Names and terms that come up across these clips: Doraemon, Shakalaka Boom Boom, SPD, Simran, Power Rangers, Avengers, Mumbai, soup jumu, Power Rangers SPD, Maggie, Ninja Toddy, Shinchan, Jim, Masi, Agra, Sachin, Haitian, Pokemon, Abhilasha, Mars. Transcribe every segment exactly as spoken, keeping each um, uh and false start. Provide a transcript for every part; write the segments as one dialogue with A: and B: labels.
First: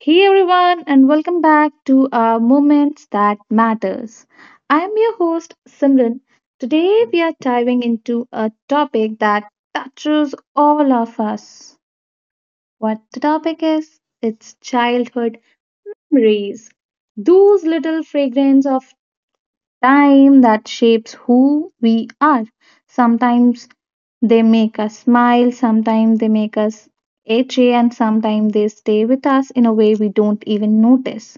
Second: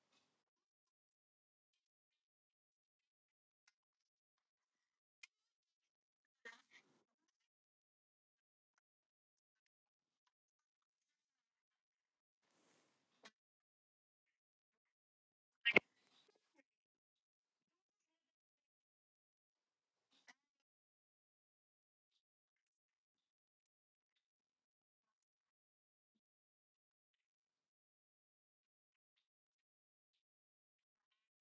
A: Hey everyone, and welcome back to our Moments That Matters. I am your host Simran. Today we are diving into a topic that touches all of us. What the topic is? It's childhood memories. Those little fragments of time that shapes who we are. Sometimes they make us smile, sometimes they make us itchy, and sometimes they stay with us in a way we don't even notice.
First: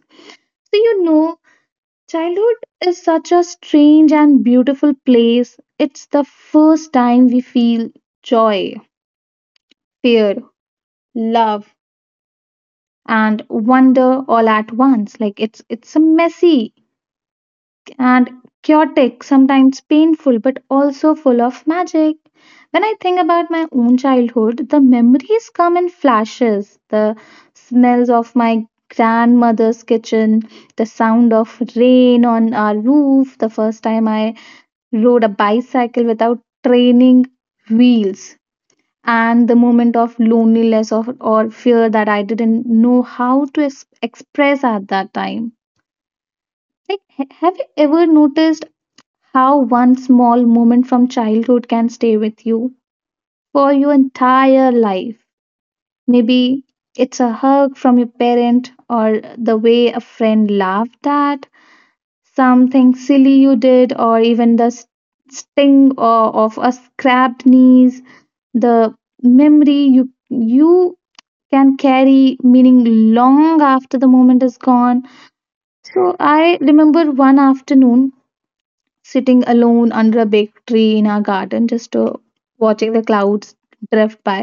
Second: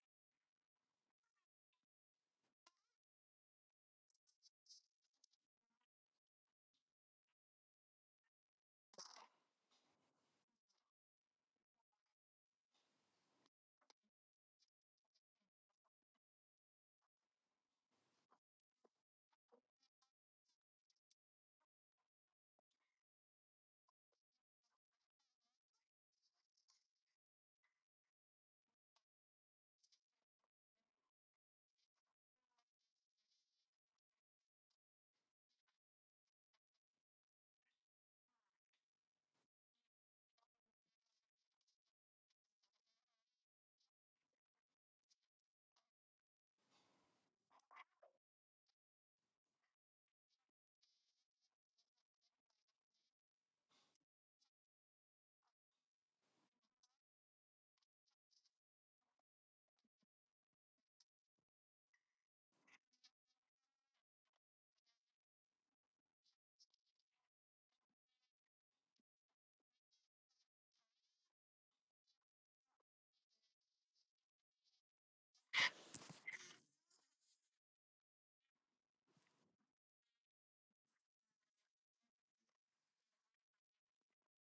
A: So, you know, childhood is such a strange and beautiful place. It's the first time we feel joy, fear, love, and wonder all at once. Like it's it's a messy and chaotic, sometimes painful, but also full of magic. When I think about my own childhood, the memories come in flashes. The smells of my grandmother's kitchen, the sound of rain on our roof, the first time I rode a bicycle without training wheels, and the moment of loneliness of, or fear that I didn't know how to ex- express at that time. Like, ha- have you ever noticed how one small moment from childhood can stay with you for your entire life? Maybe it's a hug from your parent, or the way a friend laughed at something silly you did, or even the s- sting uh, of a scrapped knee, the memory you you can carry meaning long after the moment is gone. So I remember one afternoon sitting alone under a big tree in our garden, just uh, watching the clouds drift by.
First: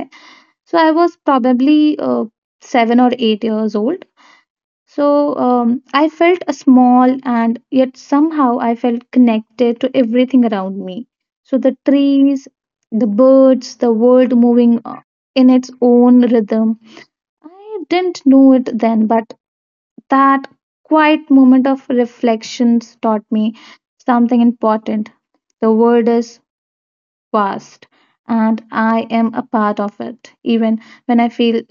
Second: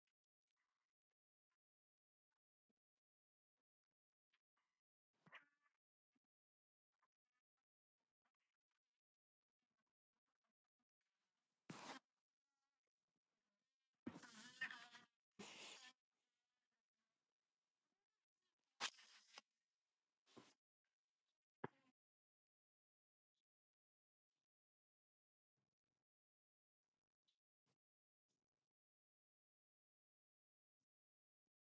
A: So I was probably uh, seven or eight years old. So um, I felt a small and yet somehow I felt connected to everything around me. So the trees, the birds, the world moving uh, in its own rhythm. I didn't know it then, but that quiet moment of reflections taught me something important. The world is vast and I am a part of it, even when I feel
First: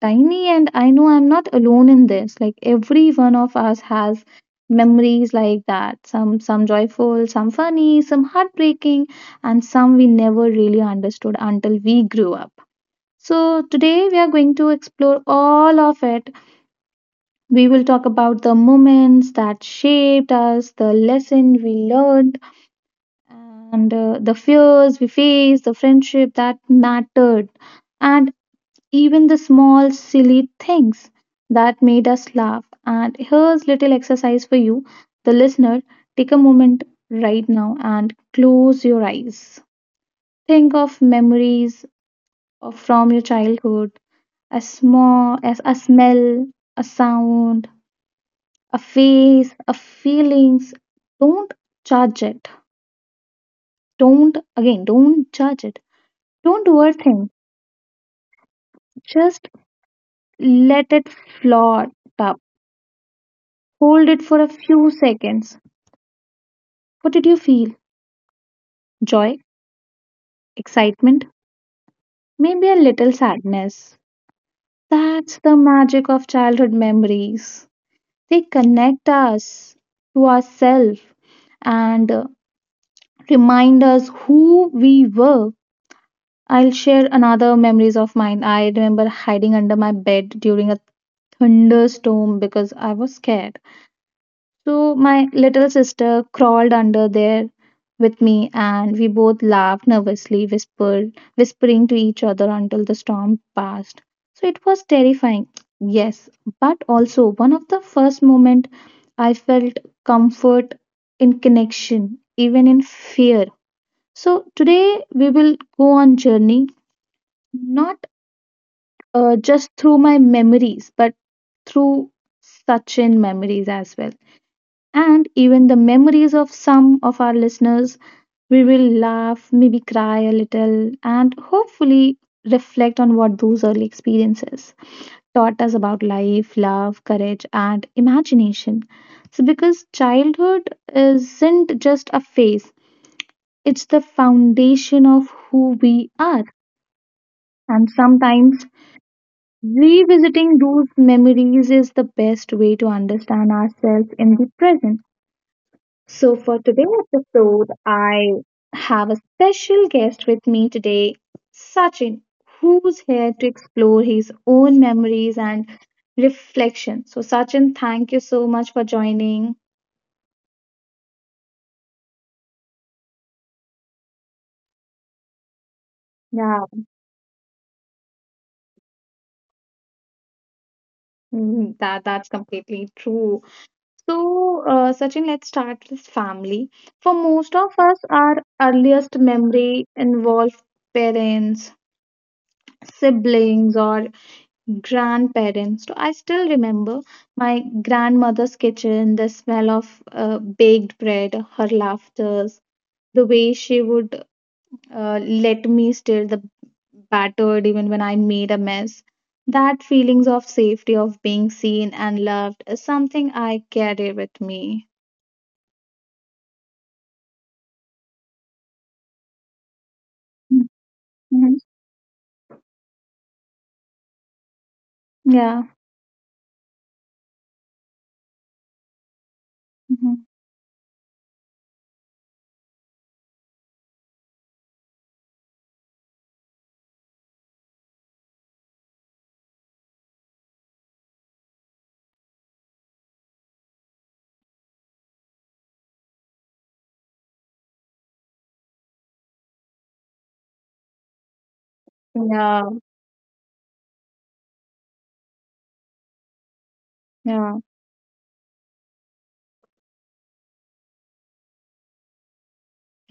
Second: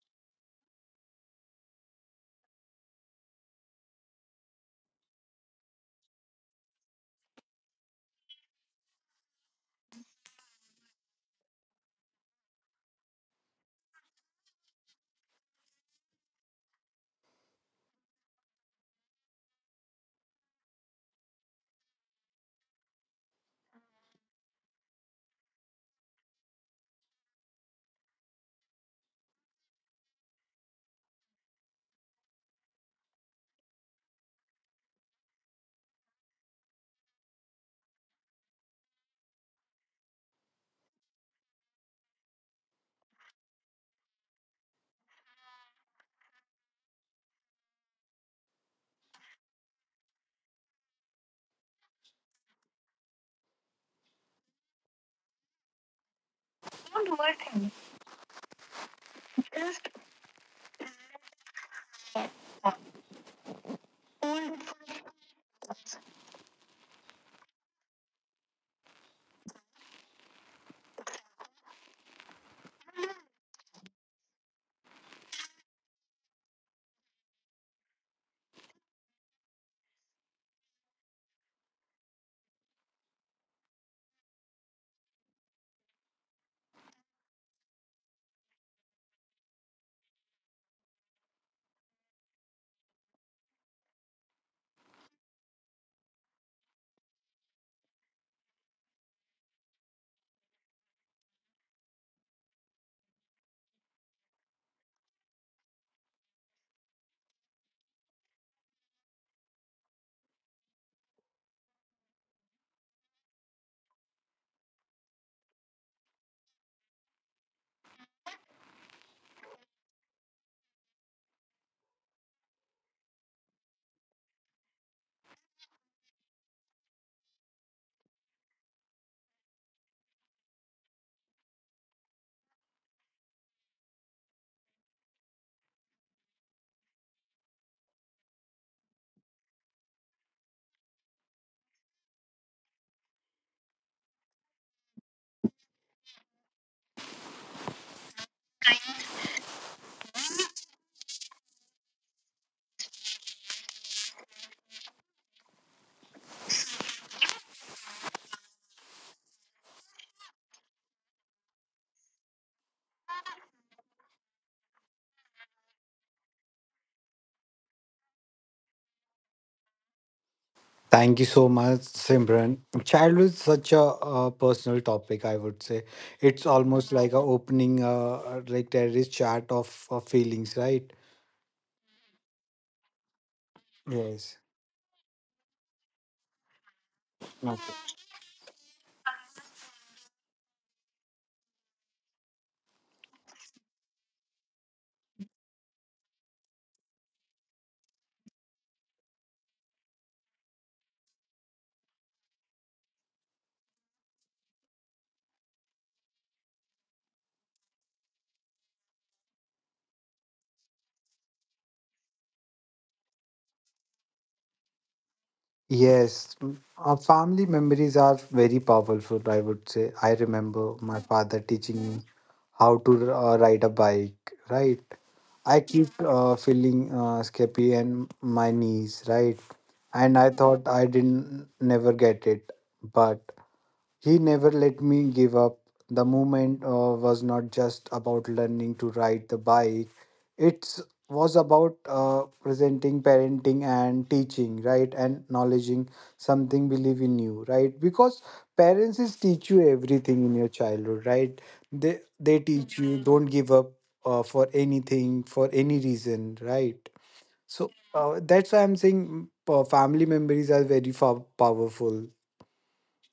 A: tiny. And I know I'm not alone in this. Like every one of us has memories like that, some some joyful, some funny, some heartbreaking, and some we never really understood until we grew up. So today we are going to explore all of it. We will talk about the moments that shaped us, the lesson we learned, and uh, the fears we faced, the friendship that mattered, and even the small, silly things that made us laugh. And here's little exercise for you, the listener. Take a moment right now and close your eyes. Think of memories of, from your childhood, a small, as a smell, a sound, a face, a feelings. Don't judge it. Don't again. Don't judge it. Don't overthink. Just let it float up. Hold it for a few seconds. What did you feel? Joy? Excitement? Maybe a little sadness? That's the magic of childhood memories. They connect us to ourselves and uh, remind us who we were. I'll share another memories of mine. I remember hiding under my bed during a thunderstorm because I was scared. So my little sister crawled under there with me and we both laughed nervously, whispered, whispering to each other until the storm passed. So it was terrifying, yes, but also one of the first moment I felt comfort in connection, even in fear. So today we will go on journey, not uh, just through my memories, but through such in memories as well, and even the memories of some of our listeners. We will laugh, maybe cry a little, and hopefully reflect on what those early experiences taught us about life, love, courage, and imagination. So, because childhood isn't just a phase, it's the foundation of who we are. And sometimes revisiting those memories is the best way to understand ourselves in the present. So, for today's episode, I have a special guest with me today, Sachin, who's here to explore his own memories and reflection. So, Sachin, thank you so much for joining.
B: Thank you so much, Simran. Childhood is such a, uh personal topic, I would say. It's
A: Yeah,
B: almost like a opening, uh, uh, like terrorist chart of, of feelings, right?
A: mm, that that's completely true.
B: Yes.
A: So, uh, Sachin, let's start with family. For most of
B: Okay.
A: us, our earliest memory involves parents, siblings, or grandparents. So I still remember my grandmother's kitchen, the smell of uh, baked bread, her laughters, the way she would uh, let me stir the battered even when I made a mess. That feelings of safety, of being seen and loved, is something I carry with me.
B: Yes, mm, our family memories are very powerful, I would say. I remember my father
A: Mhm.
B: teaching me how to uh, ride a bike, right? I
A: Yeah.
B: keep uh, feeling uh, scabby and my knees, right?
A: Mhm.
B: And I thought I didn't never get it, but he never let me give up. The movement uh, was not just about learning to ride the bike, it was about uh, presenting, parenting, and teaching, right? And acknowledging something believe in you, right? Because parents is teach you everything in your childhood, right? They, they
A: Yeah.
B: teach you don't give up uh, for anything, for any reason, right?
A: Yeah.
B: So uh, that's why I'm saying mm, pa- family memories are very fa- powerful,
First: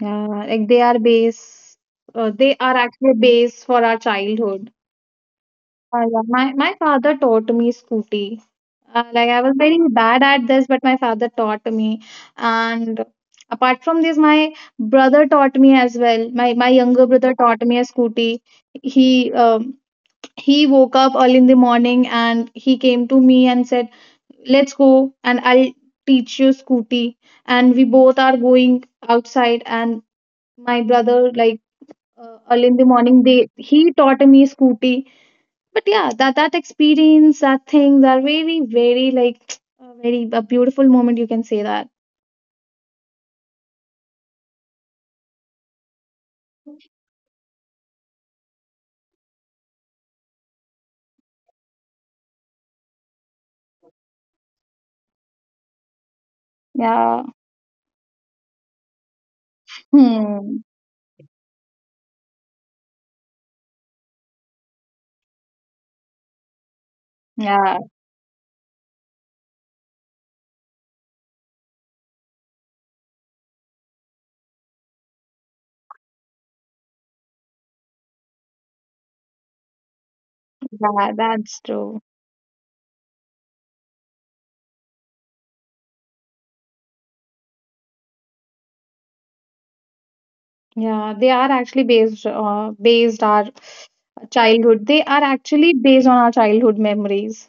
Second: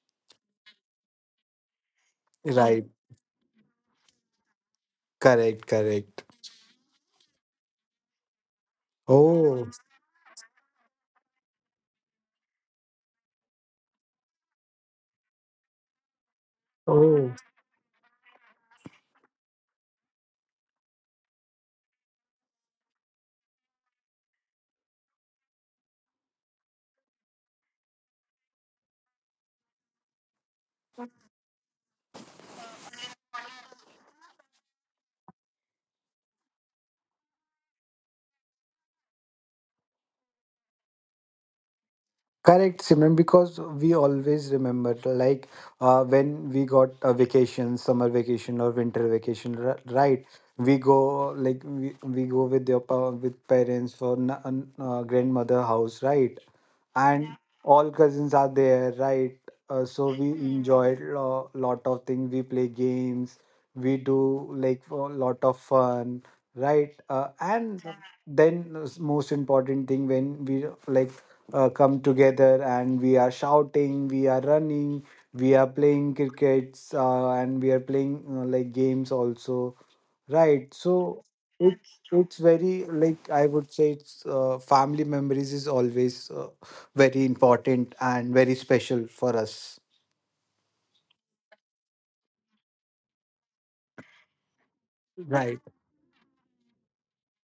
A: Yeah. Like they are base, uh, they are
B: right?
A: actually base for our childhood.
B: Correct,
A: Uh, yeah,
B: correct.
A: my my father taught me Scooty. Uh, like I was
B: Oh,
A: very bad at this, but my father taught me. And apart from this, my brother taught me as well. My my younger
B: oh,
A: brother taught me a Scooty. He um, he woke up early in the morning and he came to me and said, "Let's go, and I'll teach you Scooty." And we both are going outside, and my brother like uh, early in the morning, they he taught me Scooty. But yeah, that that experience, that things are very very like a very a beautiful moment, you can say that.
B: correct, Simran, because we always remember, like uh, when we got a vacation, summer vacation or winter vacation, r- right? We go like we, we go with your pa- with parents for na- an- uh, grandmother house, right?
A: Yeah.
B: And all cousins are there, right. Uh, so we
A: Hmm.
B: enjoy a lot of things, we play games, we do like a lot of fun, right. Uh,
A: Yeah.
B: and yeah. Then s- most important thing when we like uh, come together, and we are shouting, we are running, we are playing crickets, uh, and we are playing uh, like games also. Right.
A: Yeah.
B: So
A: That's true.
B: it's it's very like I would say it's uh, family memories is always uh, very important and very special for us.
A: Yeah, they are actually based uh, based our childhood. They are
B: Right.
A: actually based on our childhood memories.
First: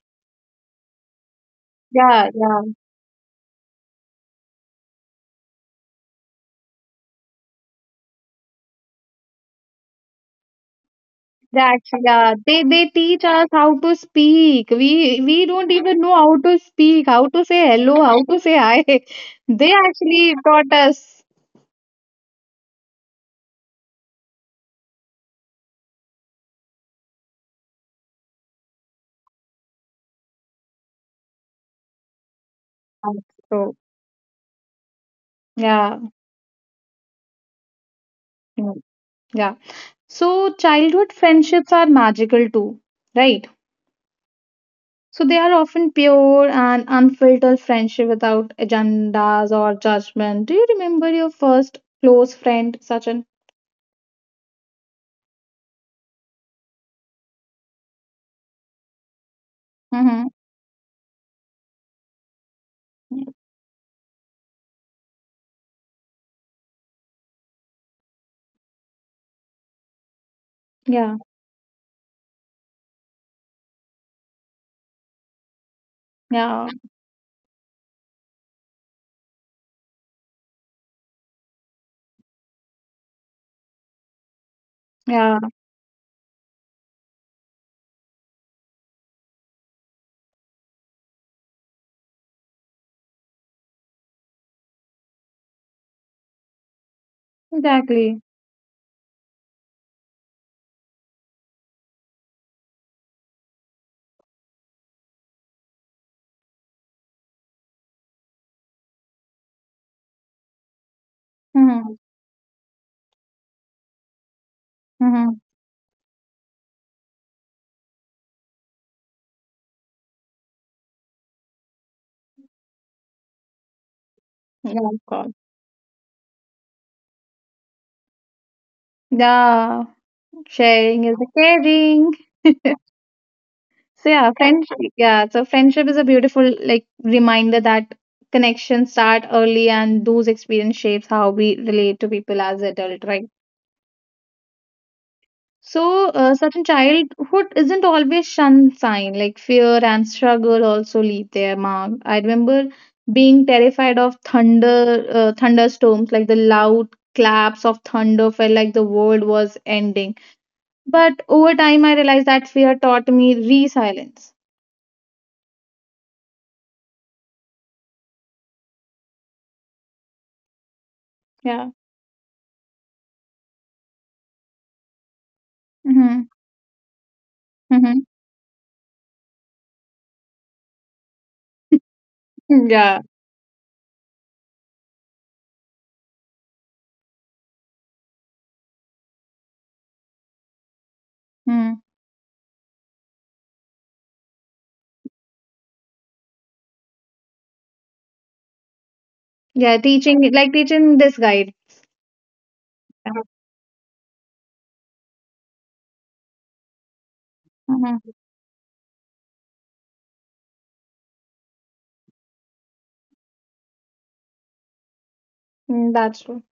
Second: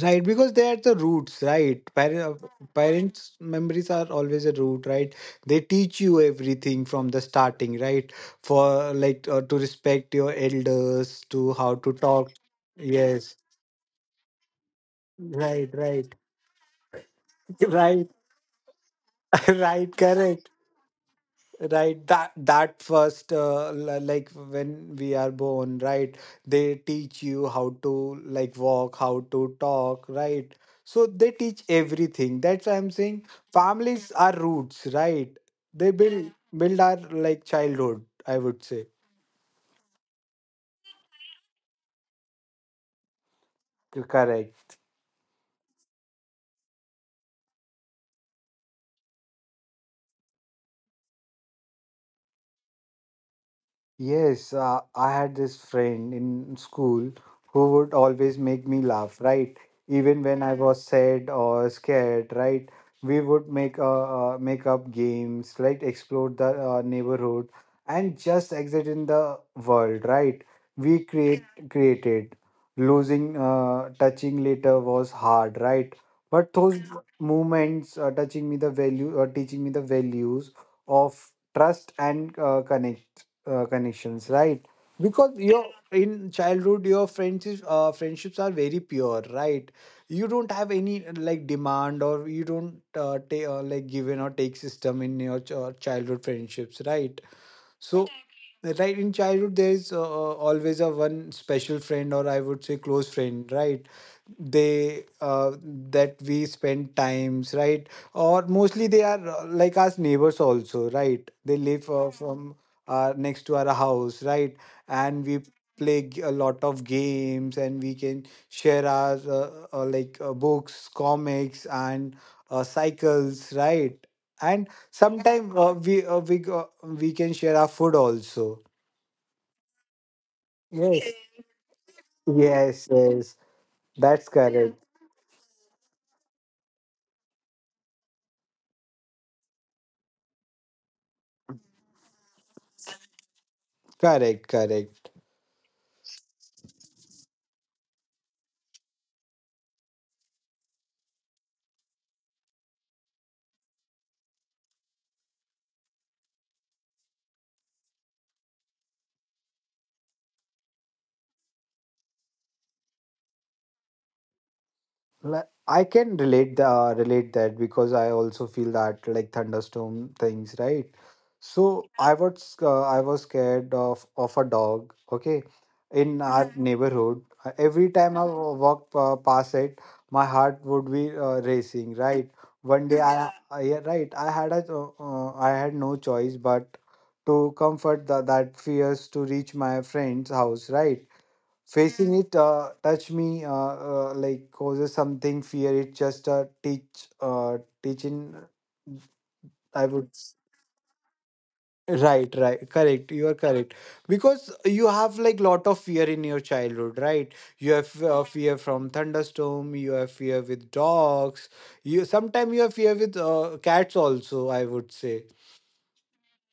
B: Right, because they are the roots, right?
A: Yeah.
B: Par-
A: Yeah.
B: parents' memories are always a root, right? They teach you everything from the starting, right? For like uh, to respect your elders, to
A: They
B: how to
A: actually,
B: talk.
A: yeah. They they teach
B: Yes.
A: us how to speak. We we don't
B: Right,
A: even
B: right,
A: know how to speak, how to say hello,
B: right,
A: how to say hi. They
B: right.
A: actually
B: Correct.
A: taught us.
B: Right, that that first, uh, li- like when we are born, right? They teach you how to like walk, how to talk, right? So they teach everything, that's why I'm saying
A: So
B: families are roots, right? They
A: yeah.
B: build build our like childhood, I would
A: Mm.
B: say.
A: Yeah. So childhood friendships are magical too, right?
B: Correct.
A: So they are often pure and unfiltered friendship without agendas or judgment. Do you remember your first close friend, Sachin?
B: Yes, uh, I had this friend in school who would always make me laugh, right? Even
A: Mm-hmm.
B: when I was sad or scared, right? We would make uh, uh, make up games, right? Explore the uh, neighborhood and just exit in the world, right? We
A: Yeah,
B: create created losing uh, touching later was hard, right? But
A: yeah,
B: those moments uh, touching me the value, uh, teaching me the values of trust and uh, connect uh, connections, right? Because
A: yeah,
B: your in childhood your friendships uh, friendships are very pure, right? You don't have any uh, like demand, or you don't uh, ta- uh, like give in or take system in your ch- uh, childhood friendships, right? So
A: exactly.
B: right, in childhood there is uh, uh, always a one special friend, or I would say close friend, right? They uh, that we spend times, right? Or mostly they are uh, like us neighbors also, right? They live
A: Mm-hmm.
B: uh, from uh, next to our house, right? And we
A: Mm-hmm.
B: play g- a lot of games, and we can share our uh, uh, like uh, books, comics, and uh, cycles, right? And
A: Yeah, of course.
B: sometimes uh, we uh, we go- we can share our food also.
A: Yeah, sharing
B: Yes,
A: is the caring.
B: yes, yes,
A: So
B: that's
A: yeah,
B: correct,
A: friendship. Yeah, so friendship is a beautiful like reminder that connections start early, and those experience shapes how we relate to people as adult, right?
B: correct, correct.
A: So uh, certain childhood isn't always sunshine. Like fear and struggle also leave their mark. I remember being terrified of thunder, uh, thunderstorms. Like the loud claps of thunder felt like the world was ending. But over time, I realized that fear taught me resilience.
B: Like, I can relate the relate that because I also feel that like thunderstorm things, right?
A: Yeah.
B: So I was uh, I was scared of of a dog. Okay, in
A: Mm-hmm.
B: our Mhm. neighborhood, Uh, every
A: Mm-hmm.
B: time I Mhm. walked uh, past it, my heart would be uh, racing. Right.
A: Hmm.
B: One day,
A: Yeah.
B: I, yeah, I yeah, right, I had a uh, uh, I had no choice but to comfort the, that fears to reach my friend's house. Right.
A: Mm.
B: Facing it, uh, touch me, uh, uh, like causes something fear, it just uh, teach, uh, teaching,
A: Yeah,
B: i would
A: teaching
B: s-
A: like teaching this guide.
B: right, right, correct, you are correct, because you have like lot of fear in your childhood, right? You have
A: Mm-hmm.
B: uh, fear from thunderstorm, you have fear with dogs, you sometimes you have fear with uh, cats also, I would say.
A: Mm, that's true.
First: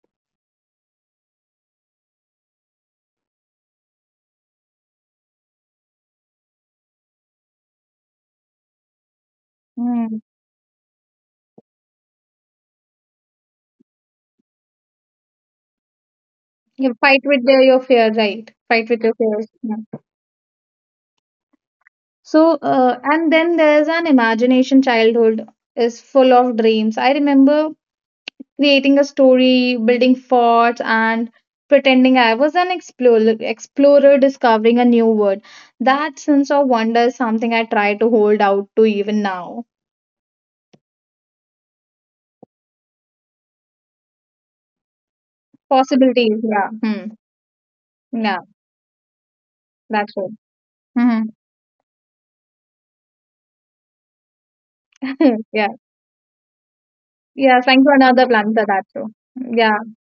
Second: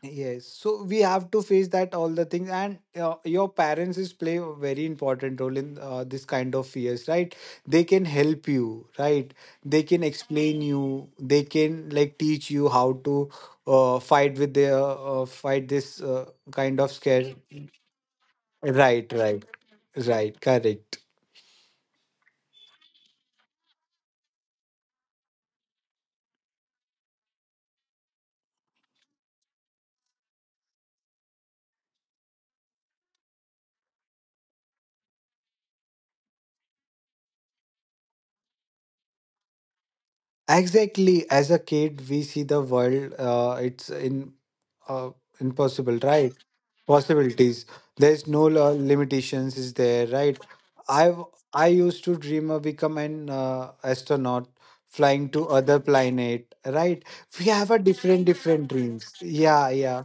B: Yes, so we have to face that all the things, and uh, your parents is play a very important role in uh, this kind of fears, right? They can help you, right? They can
A: Mm.
B: explain you. They can like teach you how to uh, fight with their uh, fight this uh, kind of
A: You fight
B: scare.
A: with their, your fear, right? Fight with
B: Right,
A: your
B: right,
A: fears. Yeah.
B: right. Correct.
A: So, uh, and then there's an imagination childhood is full of dreams. I remember creating a story, building forts, and pretending I was an explorer, explorer discovering a new world. That sense of wonder is something I try to hold out to even now.
B: Exactly. As a kid, we see the world. Uh, it's in uh, impossible, right?
A: Possibilities, yeah. Hmm.
B: Possibilities. There's
A: Yeah,
B: no lo- limitations, is there,
A: that's
B: right? I
A: true.
B: I used to dream of become an uh, astronaut, flying
A: Hmm,
B: to
A: yeah.
B: other planet, right? We
A: Yeah.
B: have a
A: Thank to
B: different
A: another plan for
B: different
A: that too.
B: dreams. Yeah,
A: Yeah.
B: yeah.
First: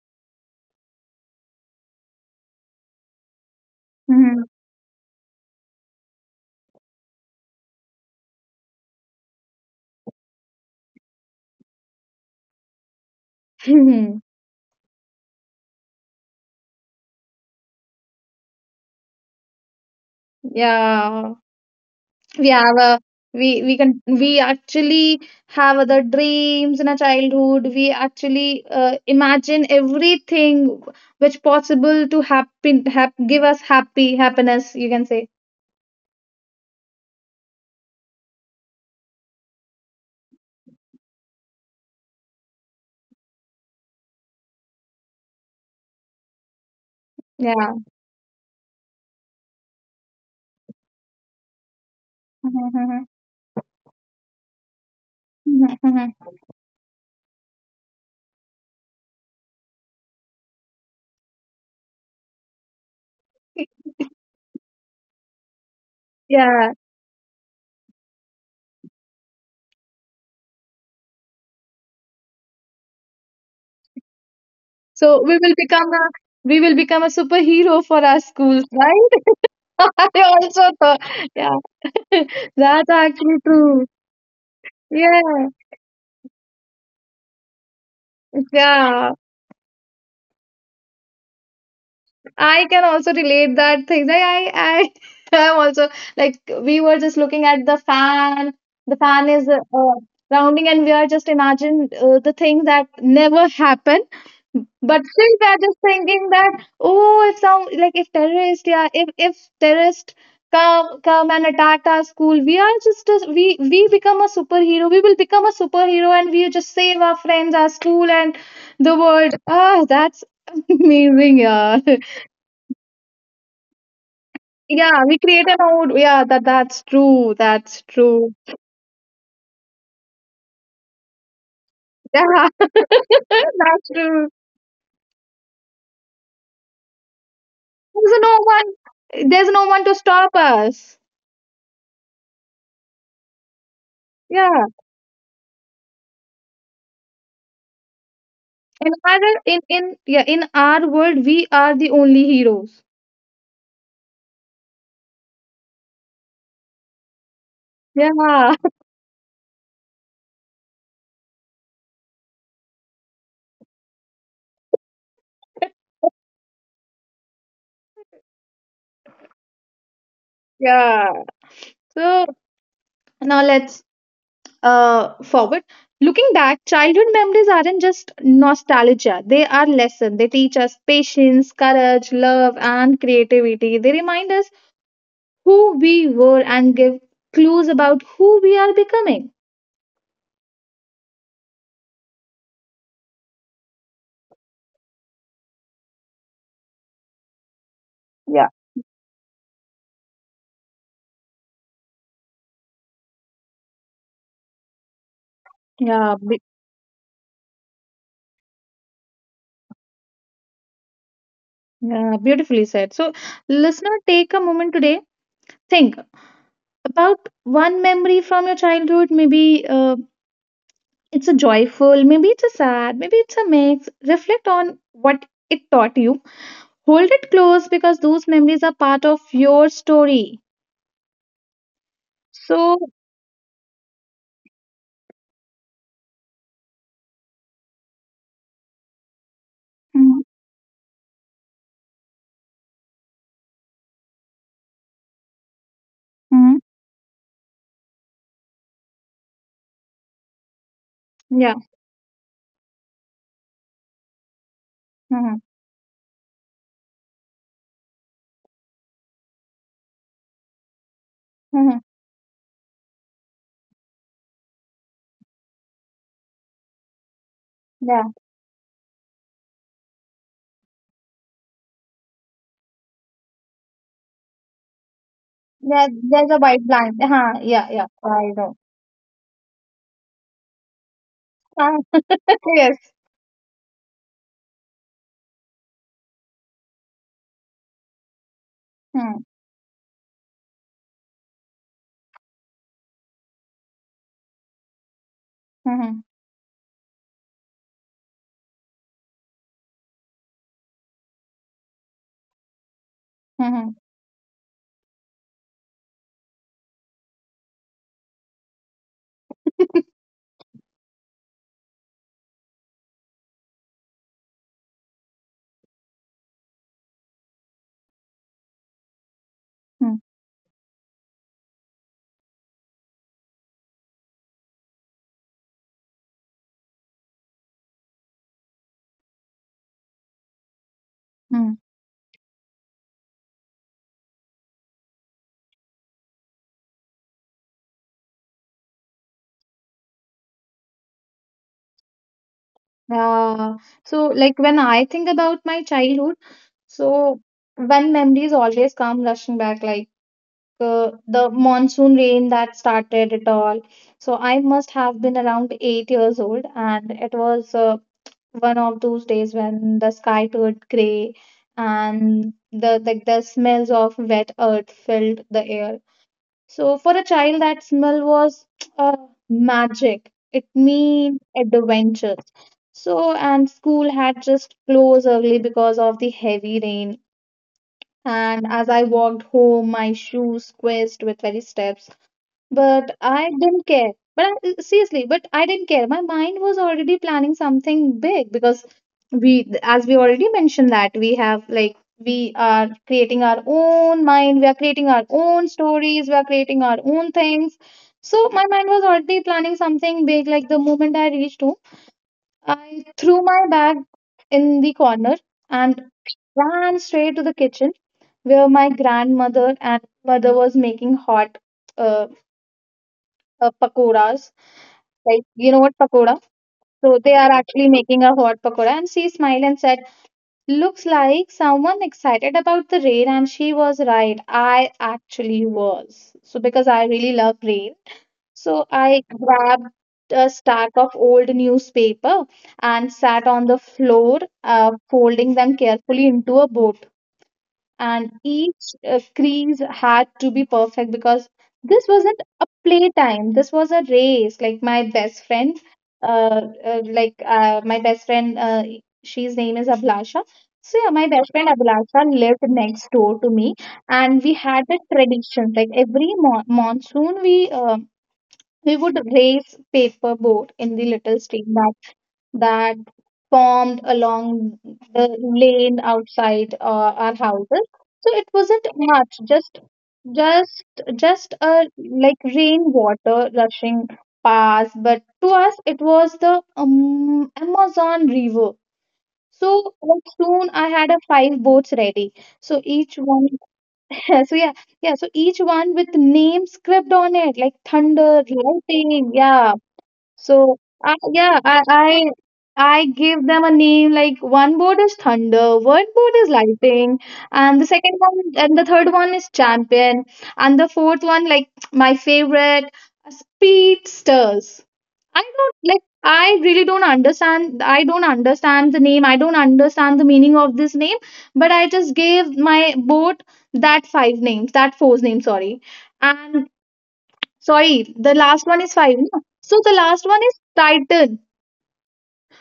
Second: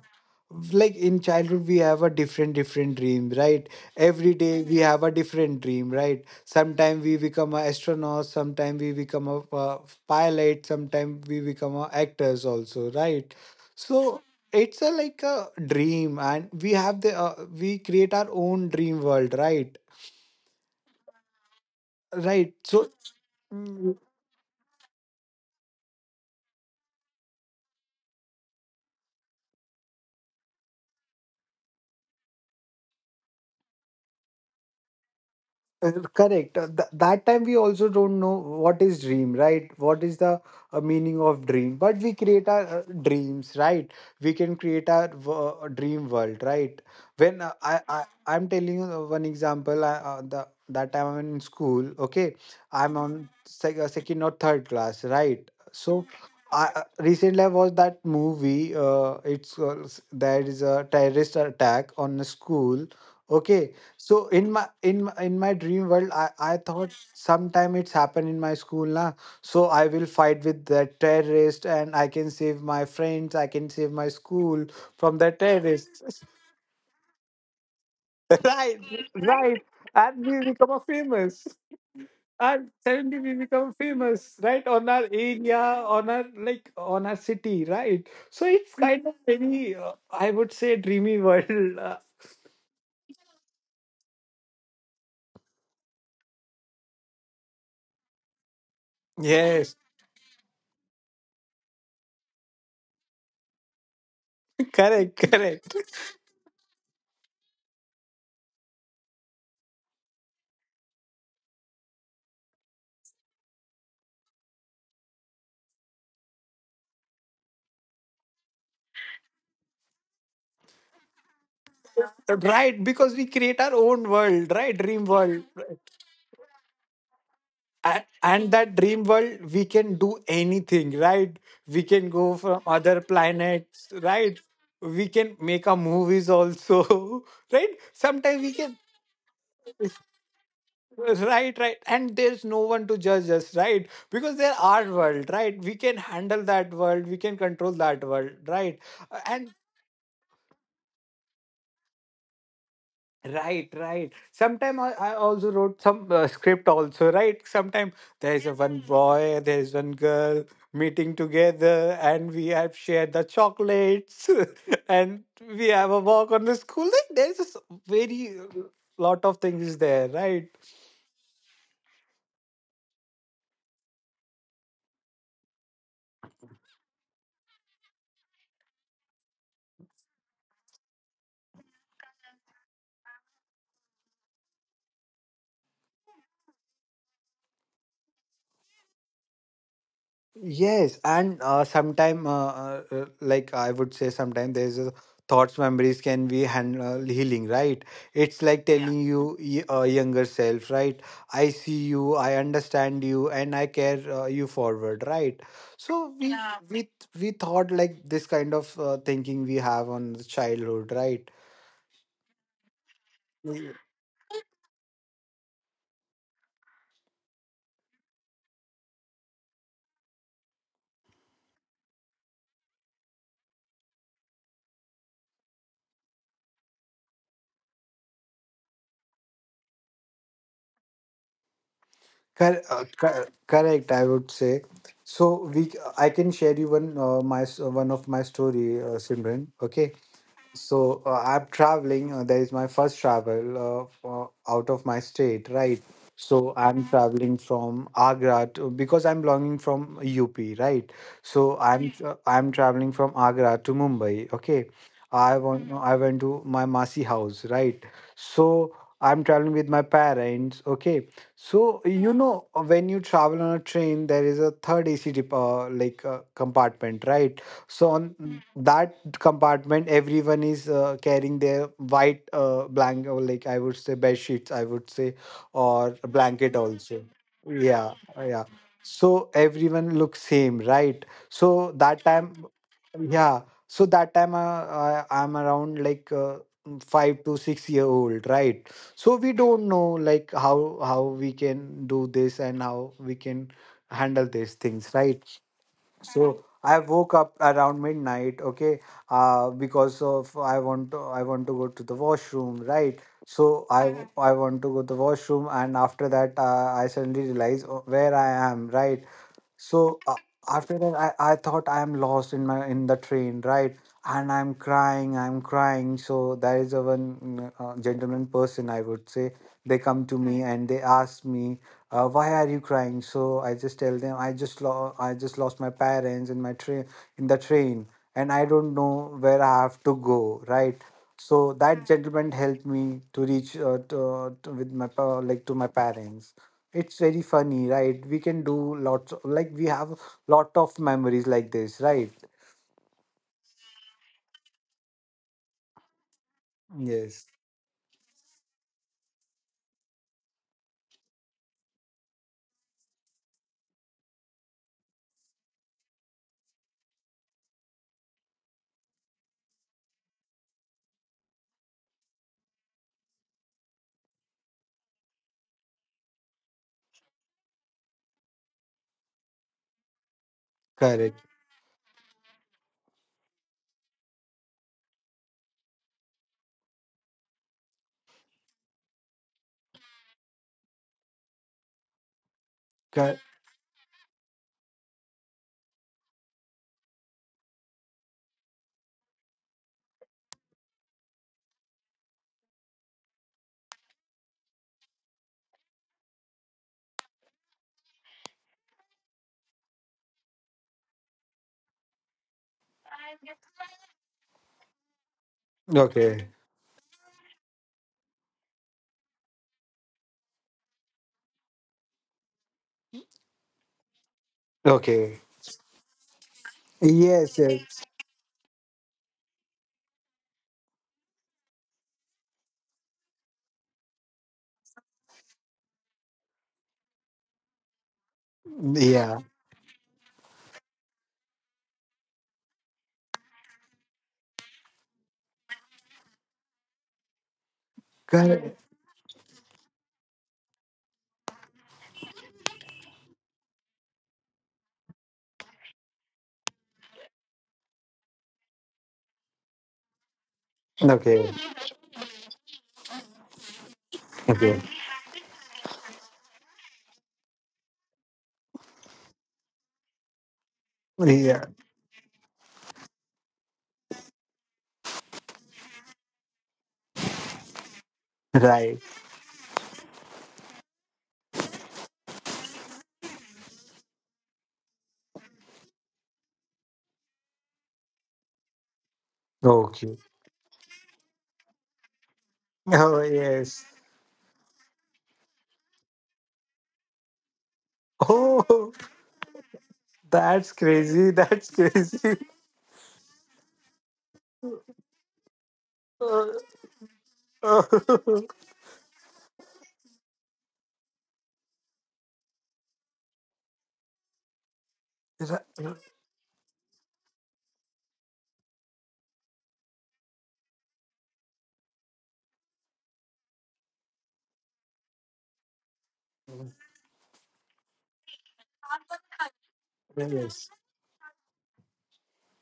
B: Like in childhood, we have a different different dream, right? Every
A: Mhm.
B: day we have a different dream, right? Sometime we become an astronaut, sometime we become a uh, pilot, sometime we become a actors also, right? So it's a like a dream, and we have the uh, we create our own dream world, right?
A: Yeah. We
B: Right.
A: have
B: So.
A: a, we we can, we actually have other dreams in our childhood. We actually uh, imagine everything which possible to happen, hap, give us happy happiness. You can say.
B: Uh, Correct. Uh, th- that time we also don't know what is dream, right? What is the uh, meaning of dream? But we create our uh, dreams, right? We can create our wo- uh, dream world, right? When uh,
A: Yeah.
B: I, I I'm telling you uh, one example. I, uh, the That time I'm in school. Okay, I'm on sec- uh, second or third class, right?
A: Mhm, mhm,
B: So.
A: mhm.
B: I, uh, recently, I watched that movie. Uh, it's uh, s- there is a terrorist attack on a school. Okay, so in my in my- in my dream world, I I
A: Yeah.
B: thought sometime it's happened in my school na. So I will fight with that terrorist and I can save my friends. I can save my school from
A: So
B: the
A: we will become a,
B: terrorists.
A: we will become a superhero for our schools,
B: Right,
A: right?
B: right.
A: I
B: And we
A: also
B: become a
A: thought,
B: famous.
A: yeah,
B: And
A: that's
B: suddenly we
A: actually
B: become
A: true.
B: famous, right? On our
A: Yeah,
B: area, on our like on our city, right? So it's kind
A: yeah.
B: of very, uh, I would say, dreamy world.
A: I can also relate that thing. Like I, I, I'm also like we were just looking at the fan. The fan is uh,
B: Yes,
A: uh, rounding, and we are just imagine uh, the things that never happen. But
B: correct,
A: still, we are
B: correct.
A: just thinking that, oh, if some like if terrorists, yeah, if if terrorists come come and attack our school, we are just a, we we become a superhero. We will become a superhero, and we just save our friends, our school, and the world. Ah, that's amazing, yeah.
B: Right, because we create our own world, right,
A: Yeah,
B: dream
A: we
B: world.
A: create an old. Yeah, that that's true. That's
B: and,
A: true.
B: and that dream world, we can do anything, right? We can go
A: Yeah,
B: from other
A: that's
B: planets,
A: true.
B: right? We can make our movies also, right,
A: There's no
B: sometimes we can.
A: one. There's no one to stop us.
B: Right, right. And there's no one to judge us, right? Because they're
A: Yeah.
B: our world, right? We can handle that world, we can control that world, right?
A: In
B: Uh,
A: our
B: And
A: in in yeah in our world we are the only heroes.
B: right, right. Sometime I, I also wrote some uh, script also, right? Sometime there is a
A: Yeah,
B: one boy, there is one girl meeting together, and we have shared the chocolates, and we have a walk on the school. Like, There is a s- very, uh, lot of things is there, right?
A: yeah. So now let's uh forward. Looking back, childhood memories aren't just nostalgia. They are lesson. They teach us patience, courage, love, and creativity. They remind us who we were and give clues about who we are becoming.
B: Yes, and uh, sometime, uh, uh, uh, like I would say, sometime there's a thoughts, memories can be hand, uh, healing, right? It's
A: Yeah.
B: like yeah, telling you y- uh, younger self, right? I see you, I understand you, and I care uh, you forward, right?
A: Yeah,
B: So we,
A: be-
B: yeah, we we thought like this kind of, uh, thinking we have on the childhood, right?
A: yeah, beautifully said. So, listener, take a moment today. Think about one memory from your childhood. Maybe uh, it's a joyful, maybe it's a sad, maybe it's a mix. Reflect on what it taught you. Hold it close, because those memories are part of your story.
B: Cor-
A: So
B: uh, cor- correct, I would say. So we, I can share you one, uh, my s- one of my story, uh, Simran. Okay. So uh, I'm traveling. Uh, that is my first travel, uh, uh, out of my state, right? So
A: mm-hmm,
B: I'm traveling from Agra to, because I'm belonging from U P, right?
A: yeah,
B: So I'm tra- I'm traveling from Agra to Mumbai. Okay,
A: hmm,
B: I want I went to my Masi house, right? So I'm traveling with my parents. Okay,
A: hmm.
B: so you know uh, when you travel on a train, there is a third A C, dep- uh, like uh, compartment, right? So
A: Yeah.
B: on that compartment, everyone is uh, carrying their white, uh, blanket, or like I would say bed sheets, I would say,
A: There,
B: or a
A: there's a
B: blanket
A: white
B: also.
A: blind. Huh. Yeah. Yeah.
B: Yeah,
A: I
B: yeah.
A: know.
B: So everyone looks same, right? So
A: Huh.
B: that time,
A: Yes.
B: yeah, so that time uh, I, I'm around like, uh, five to six year old, right? So
A: Hmm,
B: we don't know like how how we can do this and how we can handle these things, right?
A: hmm.
B: So I woke up around midnight, okay, uh, because of I want to I want to go to the washroom, right? So
A: Mm-hmm.
B: I Mhm. I want to go to the washroom, and after that, uh, I suddenly realize oh, where I am, right? So uh, after that, I, I thought I am lost in my in the train, right? And I'm crying, I'm crying. So there is a one, mm, uh, gentleman person I would say, they come to me and they ask me, uh, "Why are you crying?" So I just tell them, "I just lo- I just lost my parents in my train in the train, and I don't know where I have to go." Right. So
A: Mm-hmm.
B: that gentleman helped me to reach uh, to, to, with my pa- like to my parents. It's very funny, right? We can do lots of, like we have lot of memories like this, right?
A: Uh, so like when I think about my childhood. So
B: Yes,
A: when memories always come rushing back, like uh, the monsoon rain that started it all. So I must have been around eight years old, and it was uh, one of those days when the sky turned gray and the like the smells of wet earth filled the air. So for a child, that smell was uh, magic. It meant
B: correct.
A: adventures. So, and school had just closed early because of the heavy rain, and as I walked home, my shoes squeezed with very steps. But
B: Cor-
A: I didn't care. But I, seriously, but I didn't care. My mind was already planning something big because we, as we already mentioned, that we have like we are creating our own mind, we are creating our own stories, we are creating our own things. So my mind was already planning something big. Like the moment I reached home. I threw my bag in the corner and
B: okay,
A: ran straight to the kitchen where my grandmother and mother was making hot uh, uh, pakoras.
B: okay.
A: Like, you know what pakoda? So they are
B: Yes,
A: actually
B: yes.
A: making a hot pakoda, and she smiled and said, looks like someone excited about the rain. And she was right. I actually was. So because I really love rain. So I
B: Yeah,
A: grabbed a stack of old newspaper and sat on the floor, uh, folding them carefully into a boat. And
B: correct.
A: each uh, crease had to be perfect because this wasn't a playtime. This was a race. Like my best friend, uh, uh, like uh, my best friend, uh, she's name is Ablasha. So yeah, my
B: Okay,
A: best friend Abhilasha lived next door to me, and we
B: okay.
A: had the tradition. Like every mo monsoon, we uh, we would raise paper boat in the little
B: Yeah,
A: stream that that formed along the lane outside uh, our houses. So it wasn't
B: right.
A: much, just just just a like rainwater rushing past, but to us it was the um, Amazon River. So
B: Okay.
A: like soon I had a five boats ready. So each
B: Oh,
A: one,
B: yes.
A: so yeah, yeah. So each one with names scribbled on it, like thunder,
B: Oh,
A: lightning, yeah,
B: that's
A: so I
B: crazy.
A: yeah,
B: That's
A: I I
B: crazy.
A: I give them a name like one board is thunder, one board is Lightning, and
B: Oh,
A: the second
B: oh.
A: one and the third one is champion, and the fourth one like my favorite speedsters. I don't like I really don't understand I don't understand the name. I don't understand the meaning of this name, but I just gave my boat that five names, that four names, sorry. And sorry, the last one is five. No? So the last one is
B: Yes.
A: Titan.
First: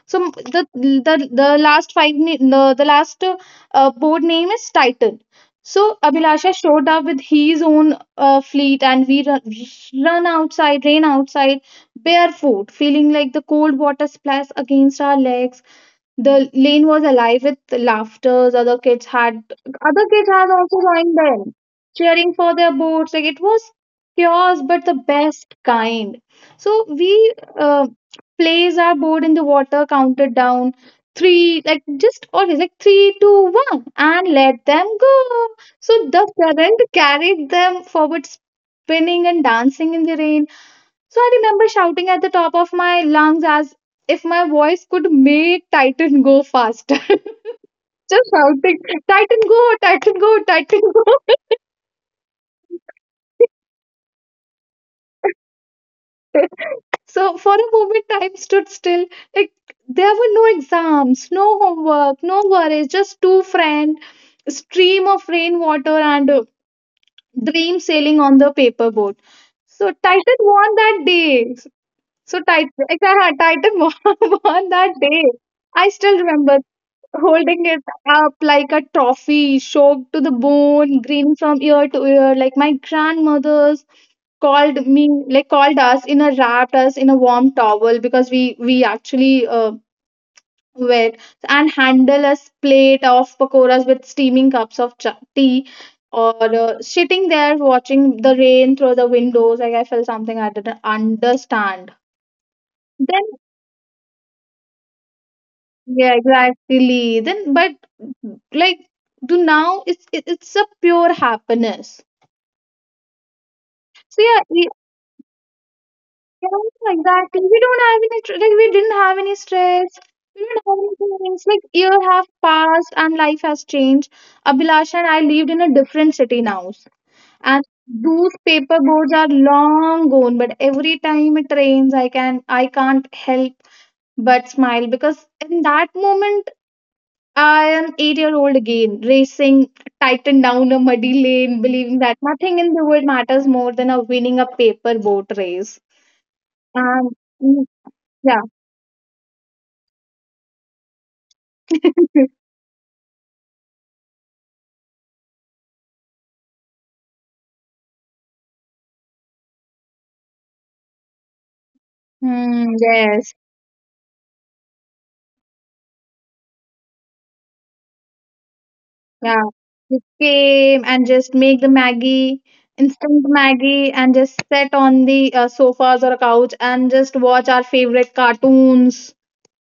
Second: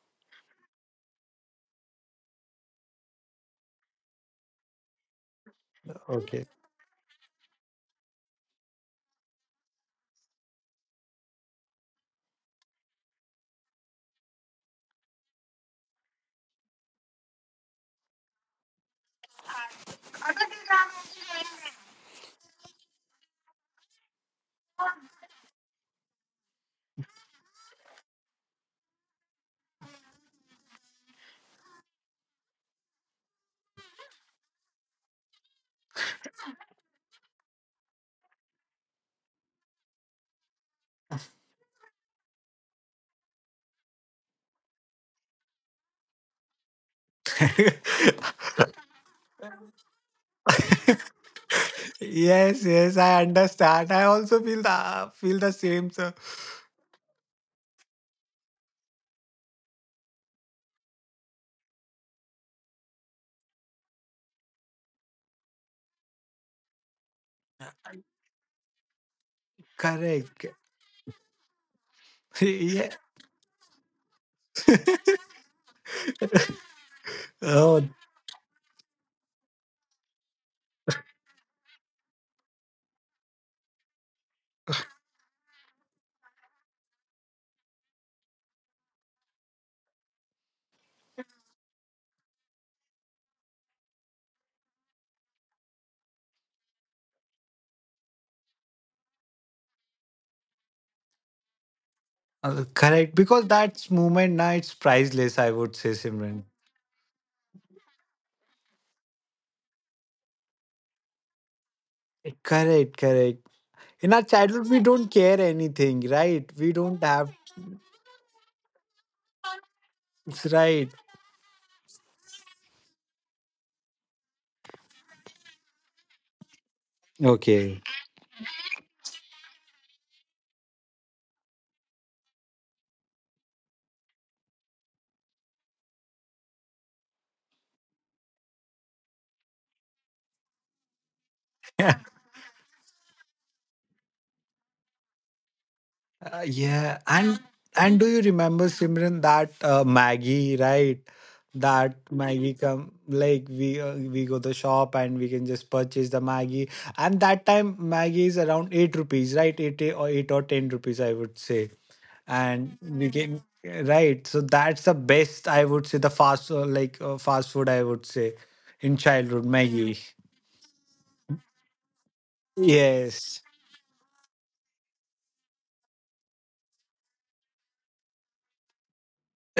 A: So m- the the the last five na- the, the last uh, uh, board name is Titan. So
B: Okay.
A: Abhilasha showed up with his own uh, fleet, and we run, run outside, rain outside, barefoot, feeling like the cold water splash against our legs. The lane was alive with laughter. Other kids had other kids had also joined them, cheering for their boats. Like it was chaos, but the best kind. So we uh, placed our board in the water, counted down three, like just always like three, two, one, and let them go. So the current carried them forward, spinning and dancing in the rain. So I remember shouting at the top of my lungs as if my voice could make Titan go faster. Just shouting, Titan go, Titan go, Titan go.
B: Yes, yes, I understand. I also feel the feel the same, sir.
A: so for a moment, time stood still. Like there were no exams, no homework, no worries, just two friends, stream of rainwater and uh, dream sailing on the paperboard. So Titan
B: Correct.
A: won that day. So Titan,
B: Yeah.
A: Titan won won that day. I still remember holding it
B: Oh,
A: up like a trophy, soaked to the bone, green from ear to ear. Like my grandmothers called me, like called us in a wrapped us in a warm towel because we we actually uh, wet and handle a plate of pakoras with steaming cups of cha- tea. Or uh, sitting there watching the rain through the windows, like I felt something I didn't understand.
B: uh, correct.
A: Then
B: Because that's moment now it's priceless, I would say,
A: yeah,
B: Simran.
A: exactly. Then, but like to now, it's it, it's a pure happiness.
B: Correct, correct. In our
A: So yeah,
B: childhood,
A: we,
B: we don't care anything, right?
A: yeah,
B: We don't have.
A: exactly. We don't have any tr- like we didn't have any stress. We
B: It's
A: didn't have
B: right.
A: any feelings. Like year have passed and life has changed. Abhilasha and I lived in a different city now, and
B: Okay.
A: those paper boards are long gone. But every time it rains, I can I can't help but smile because in that moment I am eight-year-old again, racing tightened down a muddy lane, believing that nothing in the world matters more than a winning a paper boat race.
B: Uh, yeah,
A: Um.
B: and
A: mm,
B: and do you
A: yeah.
B: remember Simran that uh, Maggie, right? That Maggie come like we uh, we go to shop and we can just purchase the Maggie, and that time Maggie is around eight rupees, right? Eight or eight or ten rupees, I would say,
A: Hmm,
B: and we
A: yes,
B: can. Right. So that's the best, I would say, the fast uh, like uh, fast food, I would say, in
A: yeah.
B: childhood Maggie.
A: We came and just make the Maggie, instant
B: Yes,
A: Maggie, and just sit on the uh, sofas or couch and just watch our favorite cartoons.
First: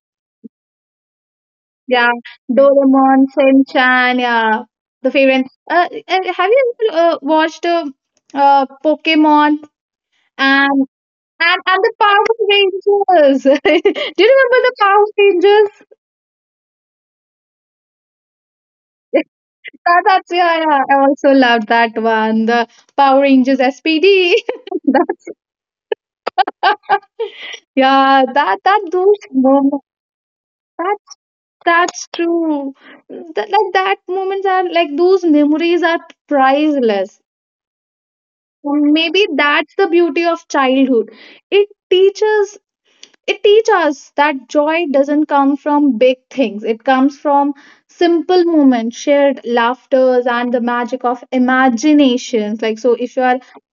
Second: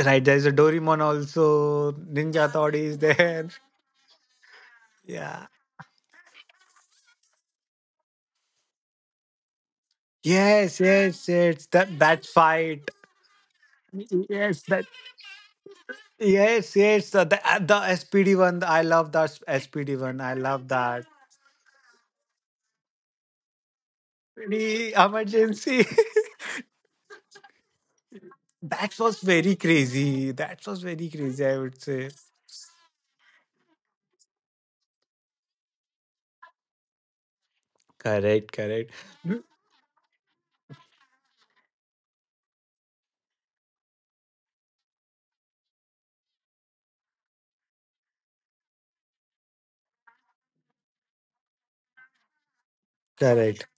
B: right. There's a Doraemon also.
A: Yeah,
B: Ninja Toddy is
A: Doraemon,
B: there.
A: Shinchan, yeah, the favorite.
B: Yeah.
A: Uh, uh, have you ever uh, watched uh, uh, Pokemon and
B: Yes, yes,
A: and
B: yes.
A: and the
B: That that
A: Power
B: fight.
A: Rangers? Do you remember
B: Yes,
A: the
B: that.
A: Power Rangers?
B: Yes, yes. The the, uh, the S P D one. I love that S P D
A: That,
B: one.
A: that's
B: I
A: yeah,
B: love
A: yeah. I
B: that.
A: also loved that one. The Power Rangers S P D.
B: The
A: that's
B: emergency.
A: yeah. That that
B: That
A: those
B: was very
A: moments.
B: crazy. That was
A: That
B: very crazy, I would
A: that's
B: say.
A: true. That, like that moments are like those memories are priceless.
B: Correct. Correct.
A: Maybe that's the beauty of childhood. It teaches it teaches us that joy doesn't come from big things. It comes from simple moments, shared laughters, and the magic of imaginations. Like so if you are
B: Correct.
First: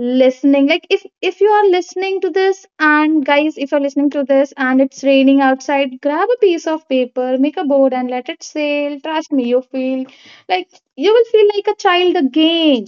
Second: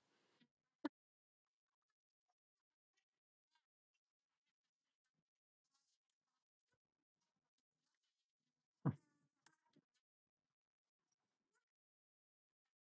A: listening like if if you are listening to this, and guys, if you're listening to this and it's raining outside, grab a piece of paper, make a board, and let it sail. Trust me, you feel like you will feel like a child again.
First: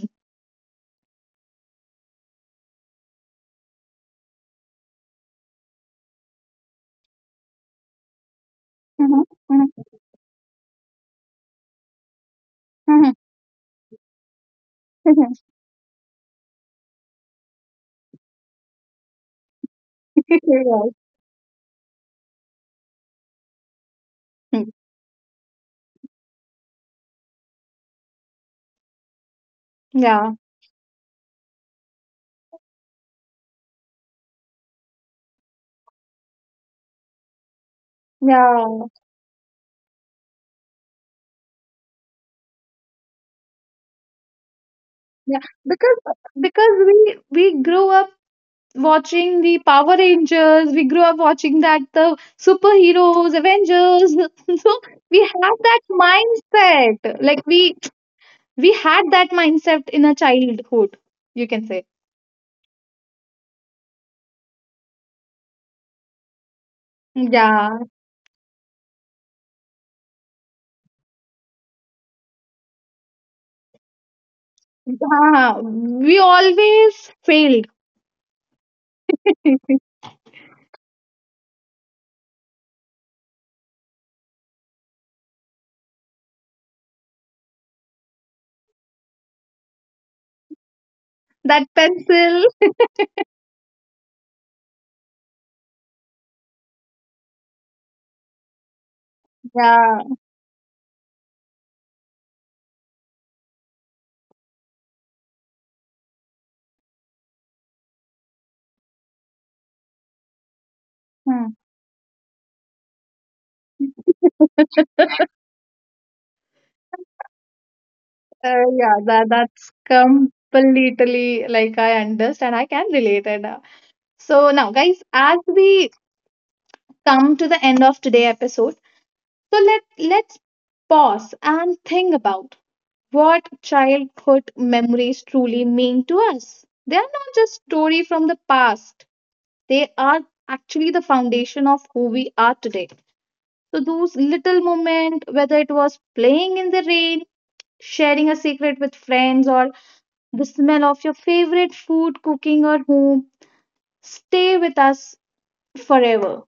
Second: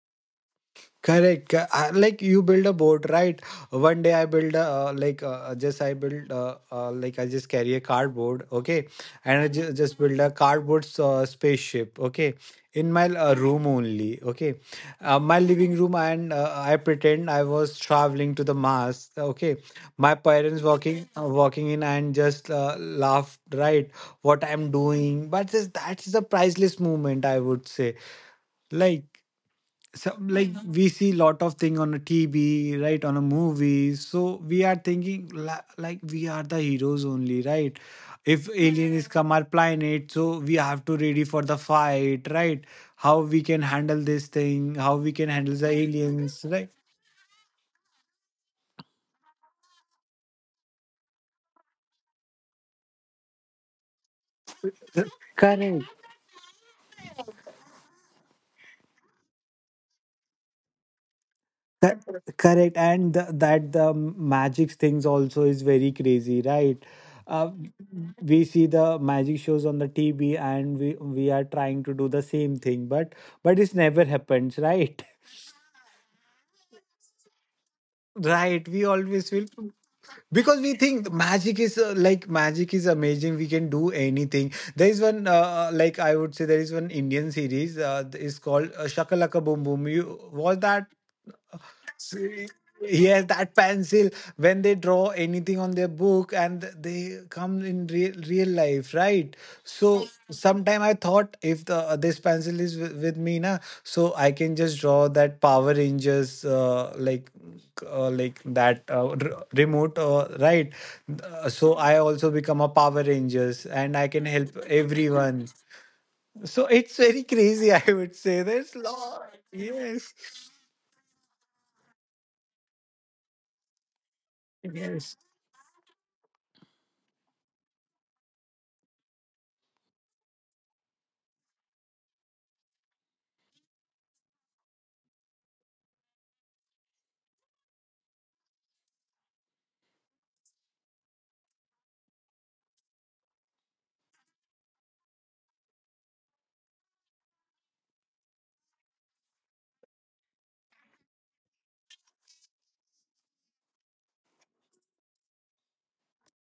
B: Correct. co- I- Like you build a board, right? One day I build a uh, like uh, uh, just I build uh, uh, like I just carry a cardboard, okay,
A: Mhm,
B: and I just, just build a cardboard uh, spaceship, okay, in my
A: mhm,
B: uh, room only, okay, uh,
A: mhm.
B: my living room, and uh, I pretend I was traveling to the Mars, okay, my parents
A: Right.
B: walking uh, walking in and just uh, laughed, right, what
A: Hmm.
B: I'm doing, but this, that's the priceless moment I would say, like some,
A: Yeah,
B: like, Mhm. we see lot of thing on a T V, right, on a movie. So we are thinking, la- like, we are the heroes only, right? If
A: yeah,
B: alien is Mhm. come our planet, so we have to ready for the fight, right? How we can handle this thing, how we can
A: yeah.
B: handle the
A: Because
B: aliens,
A: because
B: right?
A: we we grew up watching the Power Rangers. We grew up watching that the superheroes, Avengers. So we have that
B: Correct.
A: mindset. Like we we had that mindset in a childhood. You can say.
B: Cor- Correct, and the, that the magic things also is very crazy, right? Uh,
A: Yeah,
B: we see the magic shows on the T V, and we we are trying to do the same thing, but but it's never happens, right?
A: yeah. We always failed.
B: Right, we always will because we think the magic is uh, like magic is amazing. We can do anything. There is one uh, uh, like I would say there is one Indian series uh, is called uh, Shakalaka Boom Boom. You was that?
A: That pencil.
B: Yes, that pencil, when they draw anything on their book and they come in real, real life, right?
A: Yeah.
B: So sometime I thought if the uh, this pencil is with, with me na, so I can just draw that Power Rangers uh, like uh, like that uh, r- remote, uh, right? Uh,
A: Hmm.
B: so I also become a Power Rangers and I can help everyone. So it's very crazy, I would say.
A: Uh,
B: There's
A: yeah, that
B: lot.
A: that's
B: Yes.
A: completely like I understand. I can relate it. Uh, So now, guys,
B: Yes.
A: as we come to the end of today episode, so let let's pause and think about what childhood memories truly mean to us. They are not just story from the past. They are actually the foundation of who we are today. So those little moments, whether it was playing in the rain, sharing a secret with friends, or the smell of your favorite food cooking at home, stay with us forever.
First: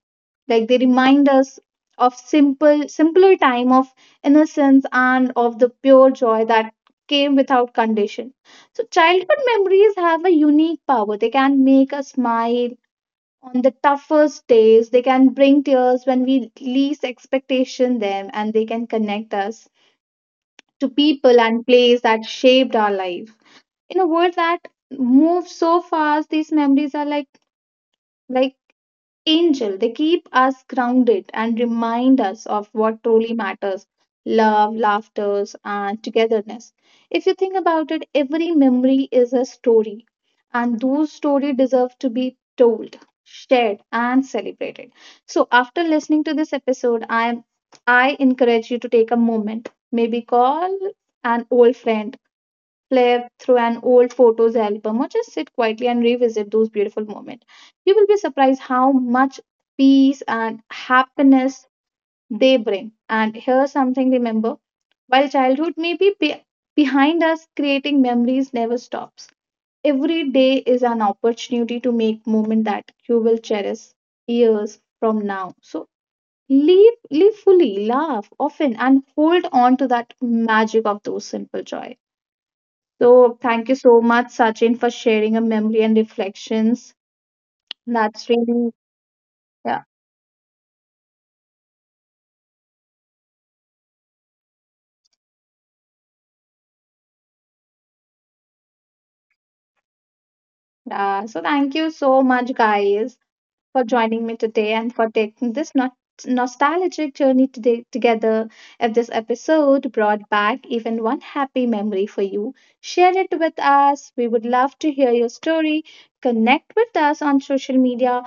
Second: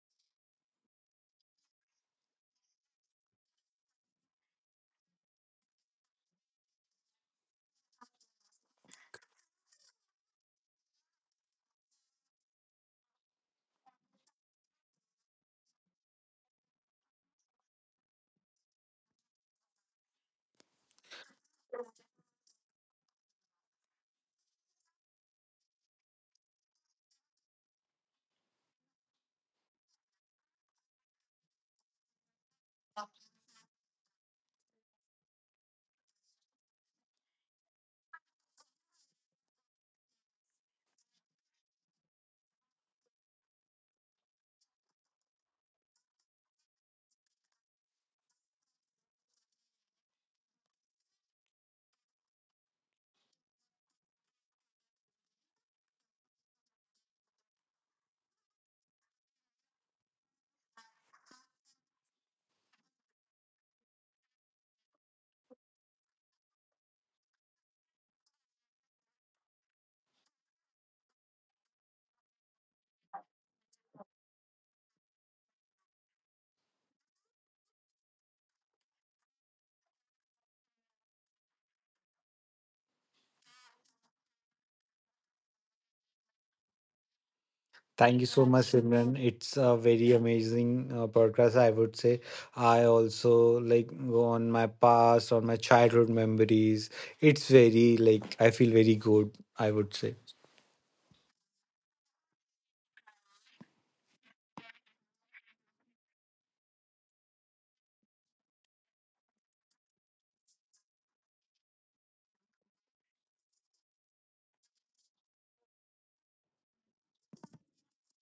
A: Like they remind us of simple simpler time, of innocence, and of the pure joy that came without condition. So childhood memories have a unique power. They can make us smile on the toughest days. They can bring tears when we least expectation them, and they can connect us to people and place that shaped our life. In a world that moves so fast, these memories are like like angel. They keep us grounded and remind us of what truly matters: love, laughter, and togetherness. If you think about it, every memory is a story, and those stories deserve to be told, shared, and celebrated. So after listening to this episode, i am i encourage you to take a moment, maybe call an old friend, play through an old photos album, or just sit quietly and revisit those beautiful moments. You will be surprised how much peace and happiness they bring. And here's something: remember, while childhood may be be- behind us, creating memories never stops. Every day is an opportunity to make moment that you will cherish years from now. So live, live fully, laugh often, and hold on to that magic of those simple joys. So thank you so much, Sachin, for sharing a memory and reflections.
B: Thank
A: That's
B: you so much,
A: really
B: Simran. It's a
A: yeah.
B: very amazing uh, podcast, I would say. I also like go on my past, on my childhood memories. It's very like I feel very good, I would say.
A: Uh, so thank you so much, guys, for joining me today and for taking this not- nostalgic journey today together. If this episode brought back even one happy memory for you, share it with us. We would love to hear your story. Connect with us on social media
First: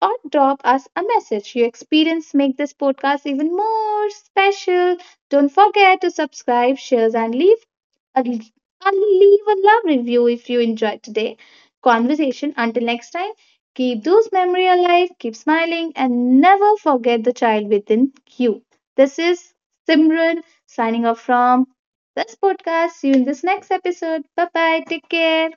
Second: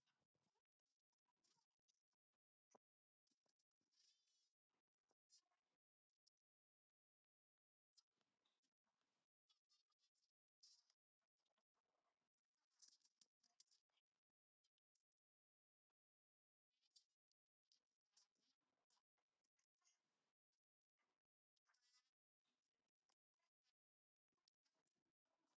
A: or drop us a message. Your experience make this podcast even more special. Don't forget to subscribe, share, and leave and and leave a love review if you enjoyed today conversation. Until next time, keep those memories alive, keep smiling, and never forget the child within you. This is Simran signing off from this podcast. See you in this next episode. Bye bye. Take care.